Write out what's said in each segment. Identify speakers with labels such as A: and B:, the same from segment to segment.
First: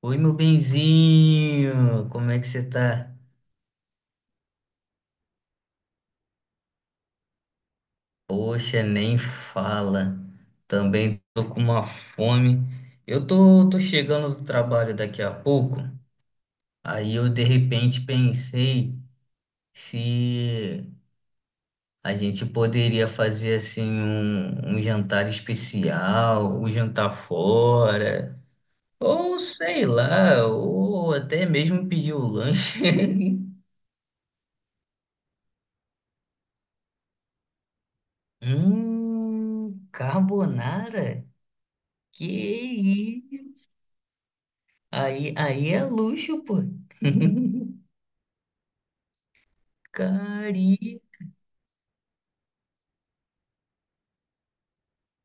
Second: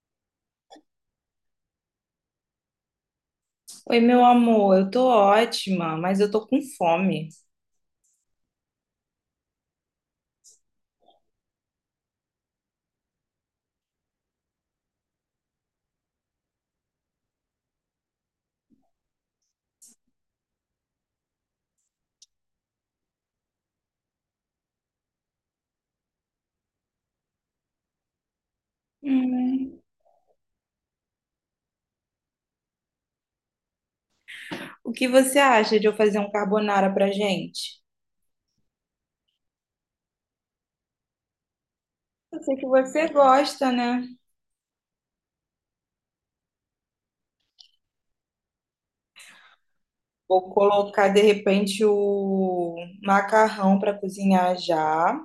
A: Oi, meu benzinho, como é que você tá?
B: Oi, meu amor, eu tô ótima, mas eu tô com fome.
A: Poxa, nem fala. Também tô com uma fome. Eu tô chegando do trabalho daqui a pouco. Aí eu de repente pensei se a gente poderia fazer assim um jantar especial, um jantar fora, ou
B: Hum,
A: sei lá, ou até mesmo pedir o lanche.
B: o que você acha de eu fazer um carbonara pra gente?
A: Carbonara? Que
B: Eu sei que você
A: isso?
B: gosta, né?
A: Aí é luxo, pô.
B: Vou
A: Cari.
B: colocar de repente o macarrão pra cozinhar já.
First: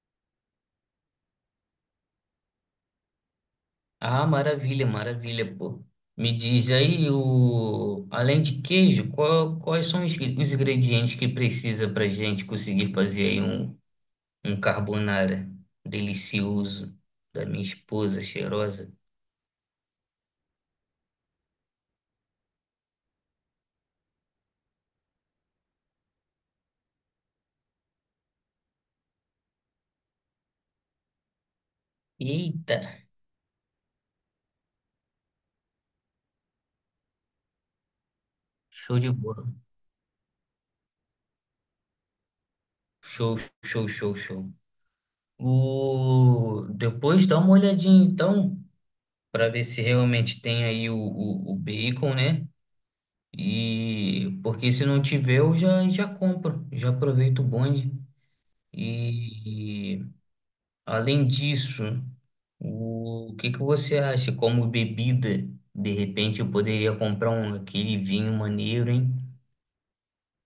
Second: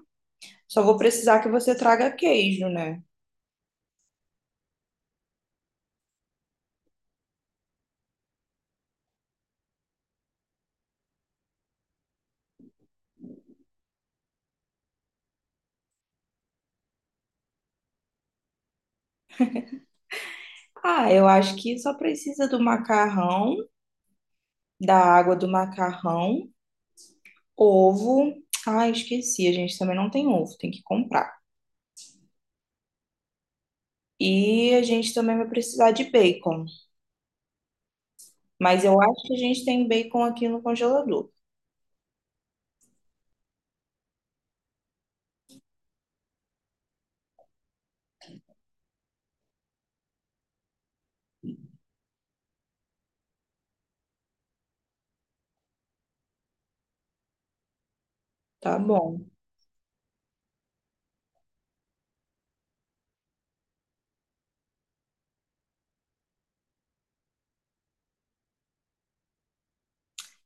B: Só vou precisar que você traga queijo, né?
A: Ah, maravilha, maravilha, pô. Me diz aí, o... além de queijo, qual- quais são os ingredientes que precisa pra gente conseguir fazer aí um carbonara delicioso da minha esposa cheirosa?
B: Ah, eu acho que só precisa do macarrão, da água do macarrão, ovo. Ah, esqueci, a gente também não tem ovo, tem que comprar.
A: Eita,
B: E a gente também vai precisar de bacon. Mas
A: show
B: eu
A: de
B: acho que a
A: bola.
B: gente tem bacon aqui no congelador.
A: Show, show, show, show. O... Depois dá uma olhadinha então para ver se realmente tem aí o bacon, né? E porque se não tiver, eu já compro, já aproveito o bonde.
B: Tá bom.
A: E, e, além disso, o, que que você acha como bebida? De repente eu poderia comprar um aquele vinho maneiro, hein?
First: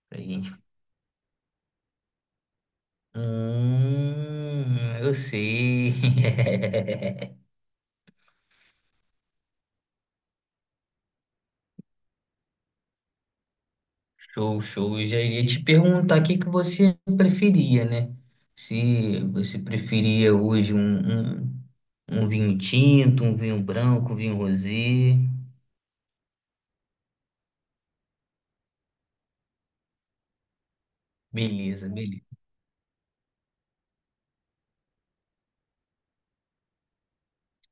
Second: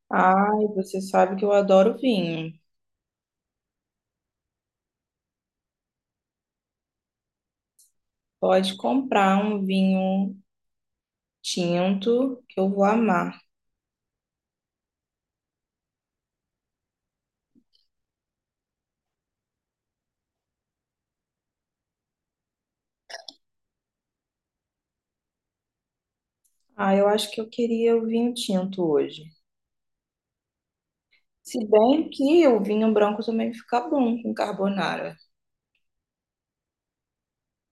A: Pra gente.
B: Ai, você sabe que eu adoro vinho.
A: Hum, eu sei.
B: Pode comprar um vinho tinto que eu vou amar.
A: Show, show. Eu já iria te perguntar o que que você preferia, né? Se você preferia hoje um vinho tinto, um vinho branco, um vinho rosé.
B: Ah, eu acho que eu queria o vinho tinto hoje. Se
A: Beleza,
B: bem
A: beleza.
B: que o vinho branco também fica bom com carbonara.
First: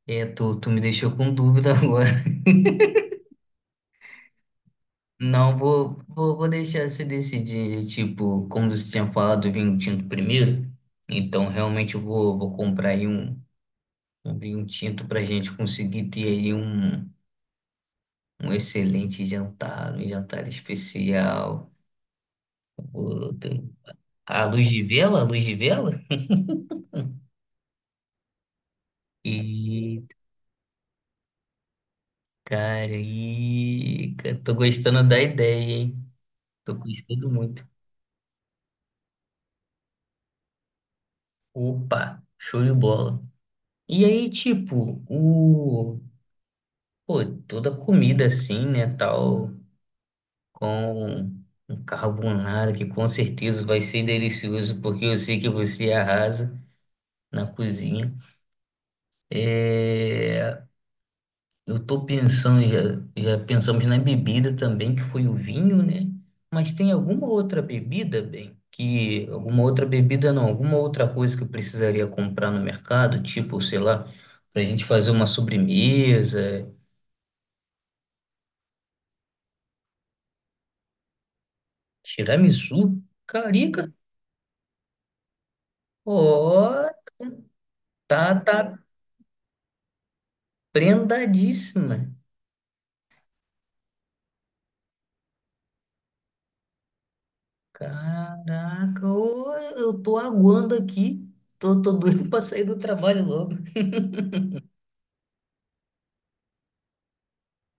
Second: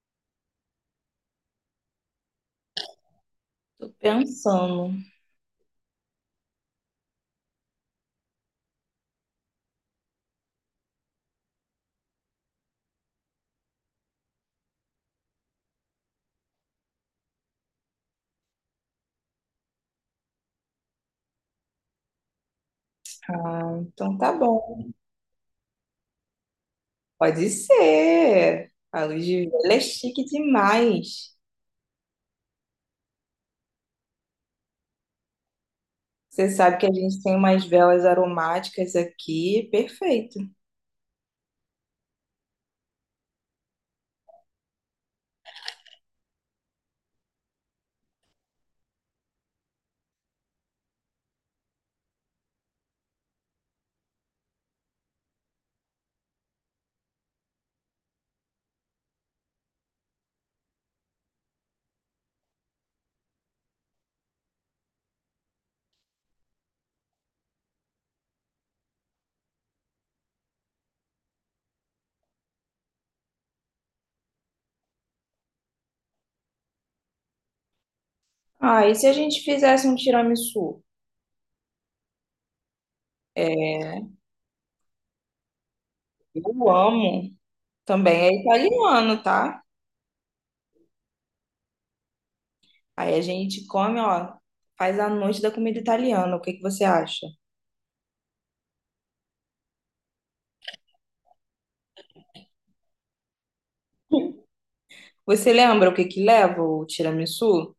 A: É, tu me deixou com dúvida agora.
B: Tô pensando.
A: Não, vou deixar você decidir, tipo, como você tinha falado, do vinho tinto primeiro. Então, realmente, eu vou comprar aí um vinho tinto pra gente conseguir ter aí um excelente jantar, um jantar especial. O- tem
B: Ah, então tá
A: a luz
B: bom.
A: de vela, a luz de vela.
B: Pode ser. A luz de vela é
A: E,
B: chique demais.
A: e cara, tô gostando da ideia, hein?
B: Você
A: Tô
B: sabe que a gente
A: gostando
B: tem umas
A: muito.
B: velas aromáticas aqui, perfeito.
A: Opa, show de bola. E aí, tipo, o, pô, toda comida assim, né, tal, com um carbonara que com certeza vai ser delicioso, porque eu sei que você arrasa na cozinha. É... Eu tô pensando, já pensamos na bebida também, que foi o vinho, né? Mas tem alguma outra bebida, bem, que alguma outra bebida não, alguma outra coisa que eu precisaria comprar no mercado, tipo, sei lá, pra gente fazer uma sobremesa,
B: Ah, e se a gente fizesse um tiramisu?
A: tiramisu, carica,
B: É,
A: ó,
B: eu amo. Também
A: tá,
B: é
A: tá
B: italiano, tá?
A: prendadíssima.
B: Aí a gente come, ó, faz a noite da comida italiana. O que que você acha?
A: Caraca, ô, eu tô aguando aqui, tô doido pra sair do trabalho logo.
B: Você lembra o que que leva o tiramisu?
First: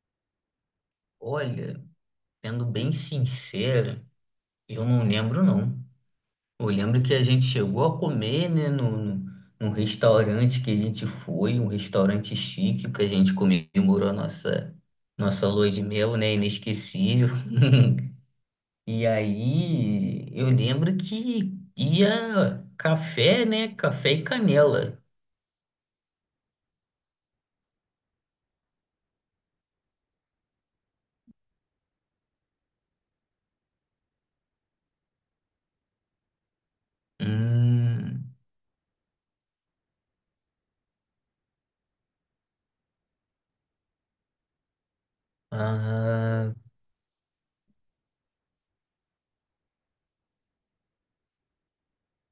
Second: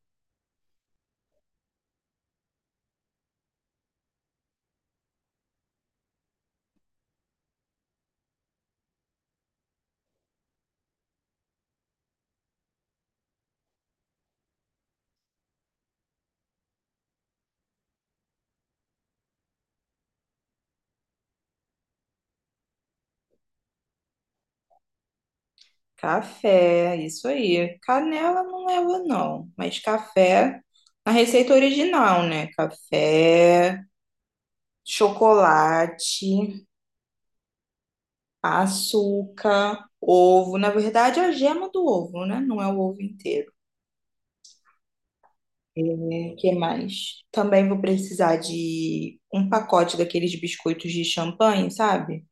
A: Olha. Sendo bem sincero, eu não lembro não. Eu lembro que a gente chegou a comer, né, no, no, num restaurante que a gente foi, um restaurante chique que a gente comemorou a nossa nossa lua de mel, né, inesquecível. E aí eu lembro que ia café, né, café e canela.
B: Café, isso aí. Canela não leva, não. Mas café, na receita original, né? Café, chocolate,
A: Hum,
B: açúcar, ovo. Na verdade, é a gema do ovo, né? Não é o ovo inteiro. É, que
A: ah,
B: mais? Também vou precisar de um pacote daqueles biscoitos de champanhe, sabe?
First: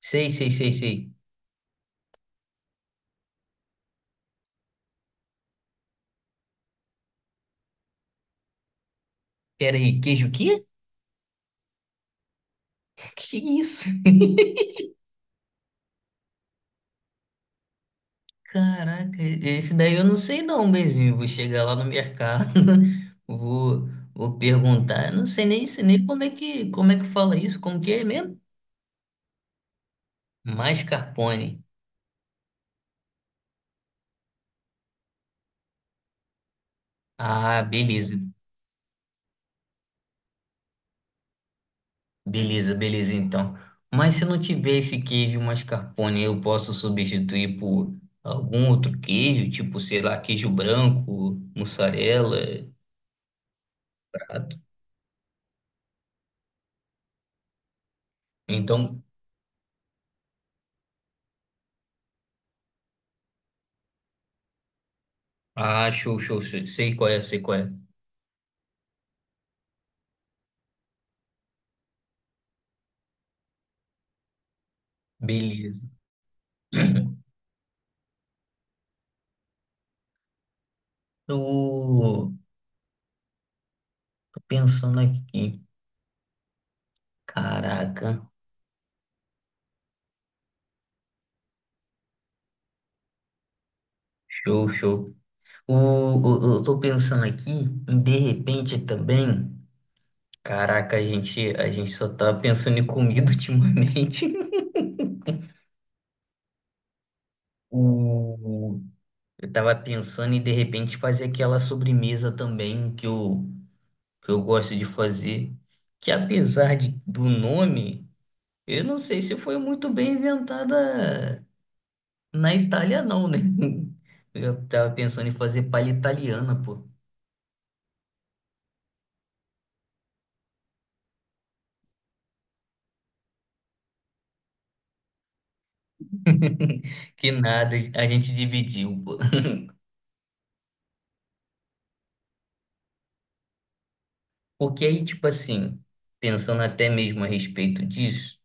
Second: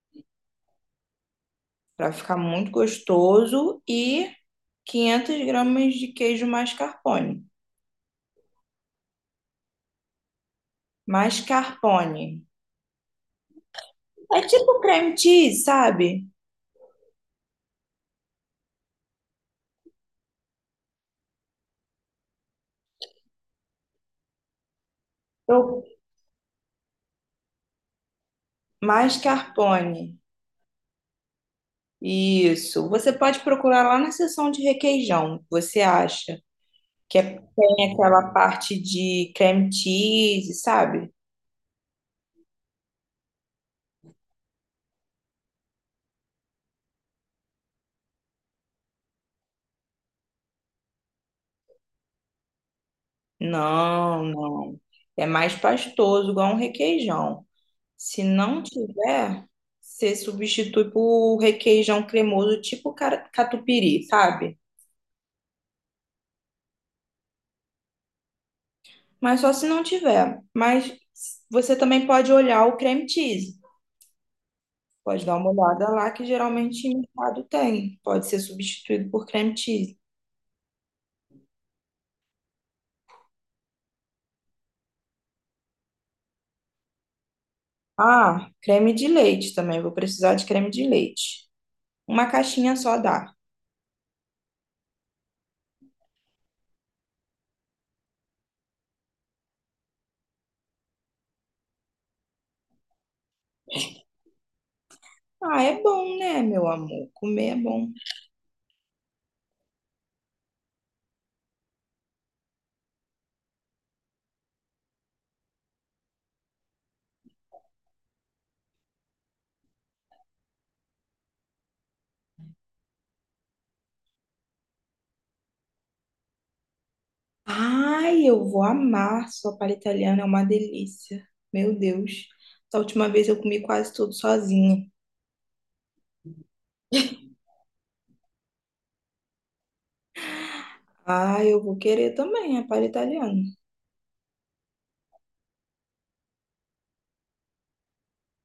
A: sei.
B: Para ficar muito gostoso e 500 gramas de queijo mascarpone.
A: Pera aí, queijo o quê?
B: Mascarpone.
A: Que isso?
B: É tipo cream cheese, sabe?
A: Caraca, esse daí eu não sei não, Bezinho. Vou chegar lá no mercado, vou, vou perguntar. Eu não sei nem,
B: Eu...
A: sei nem como é que, como é que fala isso, como que é mesmo?
B: Mascarpone.
A: Mascarpone.
B: Isso. Você pode procurar lá na seção de requeijão, você acha?
A: Ah,
B: Tem aquela parte de creme cheese, sabe?
A: beleza então. Mas se não tiver esse queijo mascarpone, eu posso substituir por algum outro queijo, tipo, sei lá, queijo branco, mussarela,
B: Não,
A: prato.
B: não. É mais pastoso, igual um requeijão. Se não
A: Então,
B: tiver, você substitui por requeijão cremoso, tipo catupiry, sabe?
A: ah, show, show, show. Sei qual é, sei qual é.
B: Mas só se não tiver. Mas você também pode olhar o creme cheese. Pode dar uma
A: Beleza.
B: olhada lá, que geralmente em mercado tem. Pode ser substituído por creme cheese.
A: O Pensando aqui, caraca,
B: Ah, creme de leite também. Vou precisar de creme de leite. Uma caixinha só dá.
A: show, show. O, eu tô pensando aqui, em de repente também, caraca, a gente só tá pensando em comida ultimamente.
B: Ah, é bom, né, meu amor? Comer é bom.
A: O, eu tava pensando em de repente fazer aquela sobremesa também que eu gosto de fazer, que apesar de, do nome, eu não sei se foi muito bem inventada na Itália, não, né? Eu tava pensando em fazer palha italiana, pô.
B: Ai, eu vou amar sopa italiana, é uma delícia. Meu Deus. Da última vez eu comi quase tudo sozinha.
A: Que nada, a gente dividiu, pô.
B: Ah, eu vou querer também, a palha italiana.
A: Porque aí, tipo assim, pensando até mesmo a respeito disso,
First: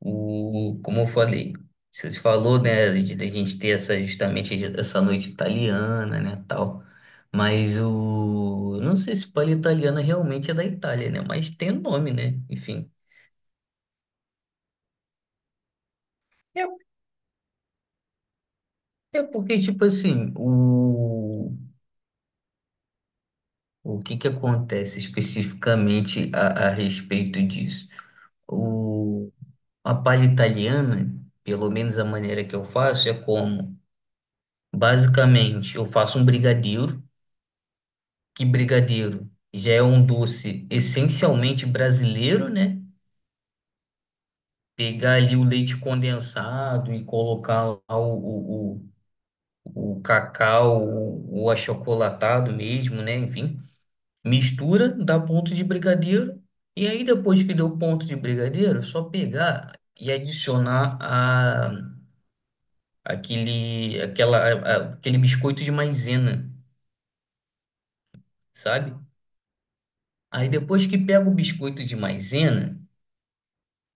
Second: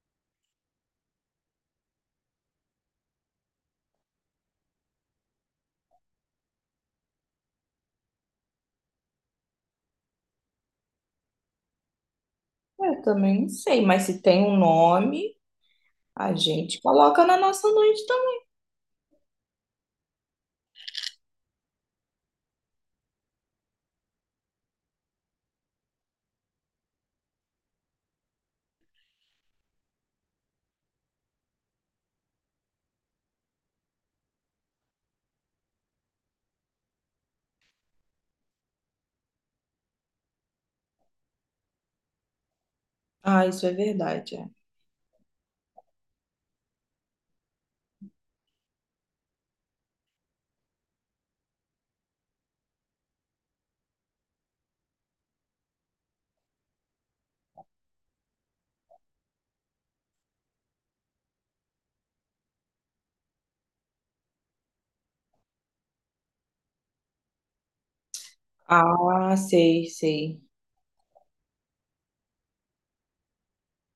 A: o, como eu falei, você falou, né, de, da gente ter essa, justamente essa noite italiana, né, tal. Mas o, não sei se palha italiana realmente é da Itália, né, mas tem o nome, né, enfim.
B: Eu também não sei, mas se tem um nome, a
A: É,
B: gente coloca na nossa noite também.
A: é porque, tipo assim, o que que acontece especificamente a respeito disso? A palha italiana, pelo menos a maneira que eu faço, é como, basicamente, eu faço um brigadeiro, que brigadeiro já é um doce essencialmente brasileiro, né?
B: Ah, isso é verdade. É.
A: Pegar ali o leite condensado e colocar lá o cacau, o achocolatado mesmo, né? Enfim, mistura, dá ponto de brigadeiro, e aí depois que deu ponto de brigadeiro, é só pegar e adicionar a aquele, aquela, a- aquele biscoito de maisena, sabe?
B: Ah, sei, sei.
A: Aí depois que pega o biscoito de maisena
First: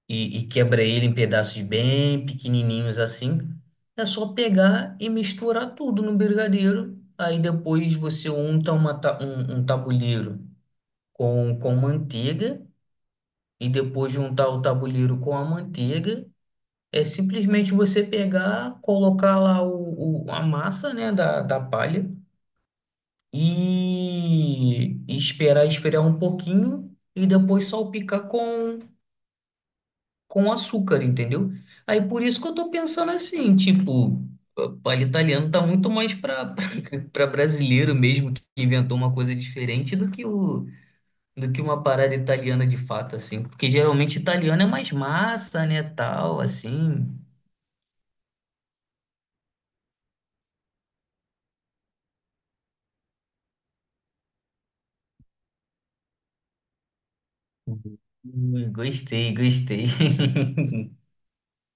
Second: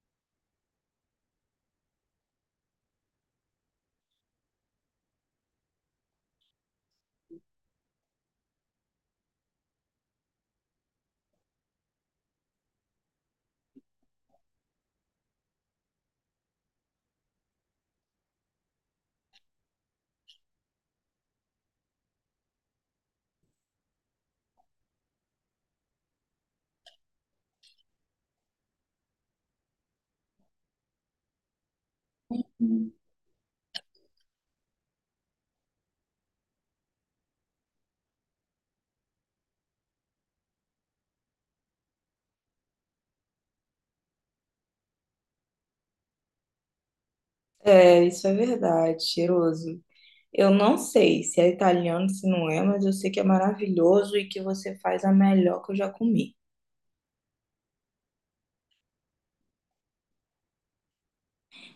A: e quebra ele em pedaços bem pequenininhos assim, é só pegar e misturar tudo no brigadeiro. Aí depois você unta uma, ta- um tabuleiro com manteiga e depois de untar o tabuleiro com a manteiga. É simplesmente você pegar, colocar lá o- a massa, né, da, da palha e esperar esfriar um pouquinho e depois salpicar com açúcar, entendeu? Aí por isso que eu tô pensando assim, tipo, palha italiano tá muito mais para para brasileiro mesmo que inventou uma coisa diferente do que o do que uma parada italiana de fato assim, porque geralmente italiano é mais massa, né, tal, assim.
B: É, isso é verdade, cheiroso. Eu não sei se é italiano, se não é, mas eu sei que é maravilhoso e que você faz a melhor que eu já comi.
A: Uhum. Gostei, gostei.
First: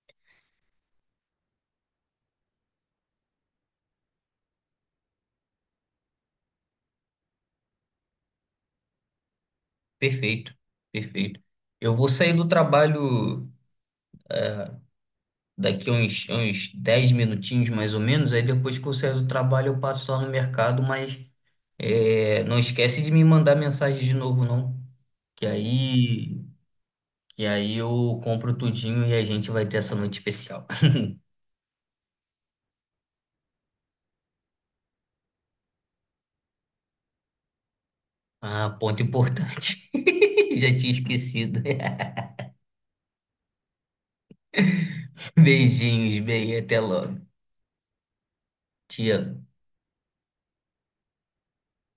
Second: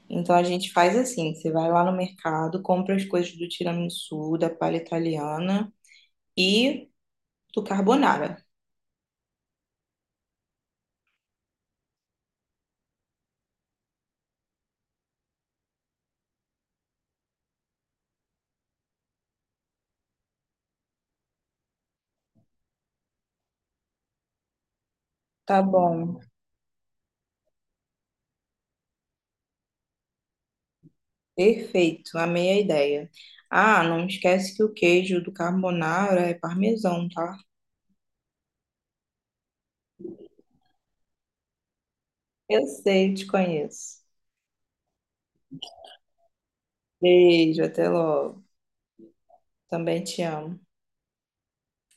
B: Então a gente faz assim, você vai lá no mercado, compra as coisas do tiramisu, da palha italiana e do carbonara.
A: Perfeito, perfeito. Eu vou sair do trabalho daqui uns 10 minutinhos mais ou menos, aí depois que eu sair do trabalho eu passo lá no mercado, mas é, não esquece de me mandar mensagem de novo, não. Que
B: Tá bom,
A: aí, que aí eu compro tudinho e a gente vai ter essa noite especial.
B: perfeito, amei a ideia. Ah, não esquece que o queijo do carbonara é parmesão, tá?
A: Ah, ponto importante. Já tinha esquecido.
B: Eu sei, te conheço.
A: Beijinhos, bem, até logo.
B: Beijo, até logo.
A: Te amo.
B: Também te amo.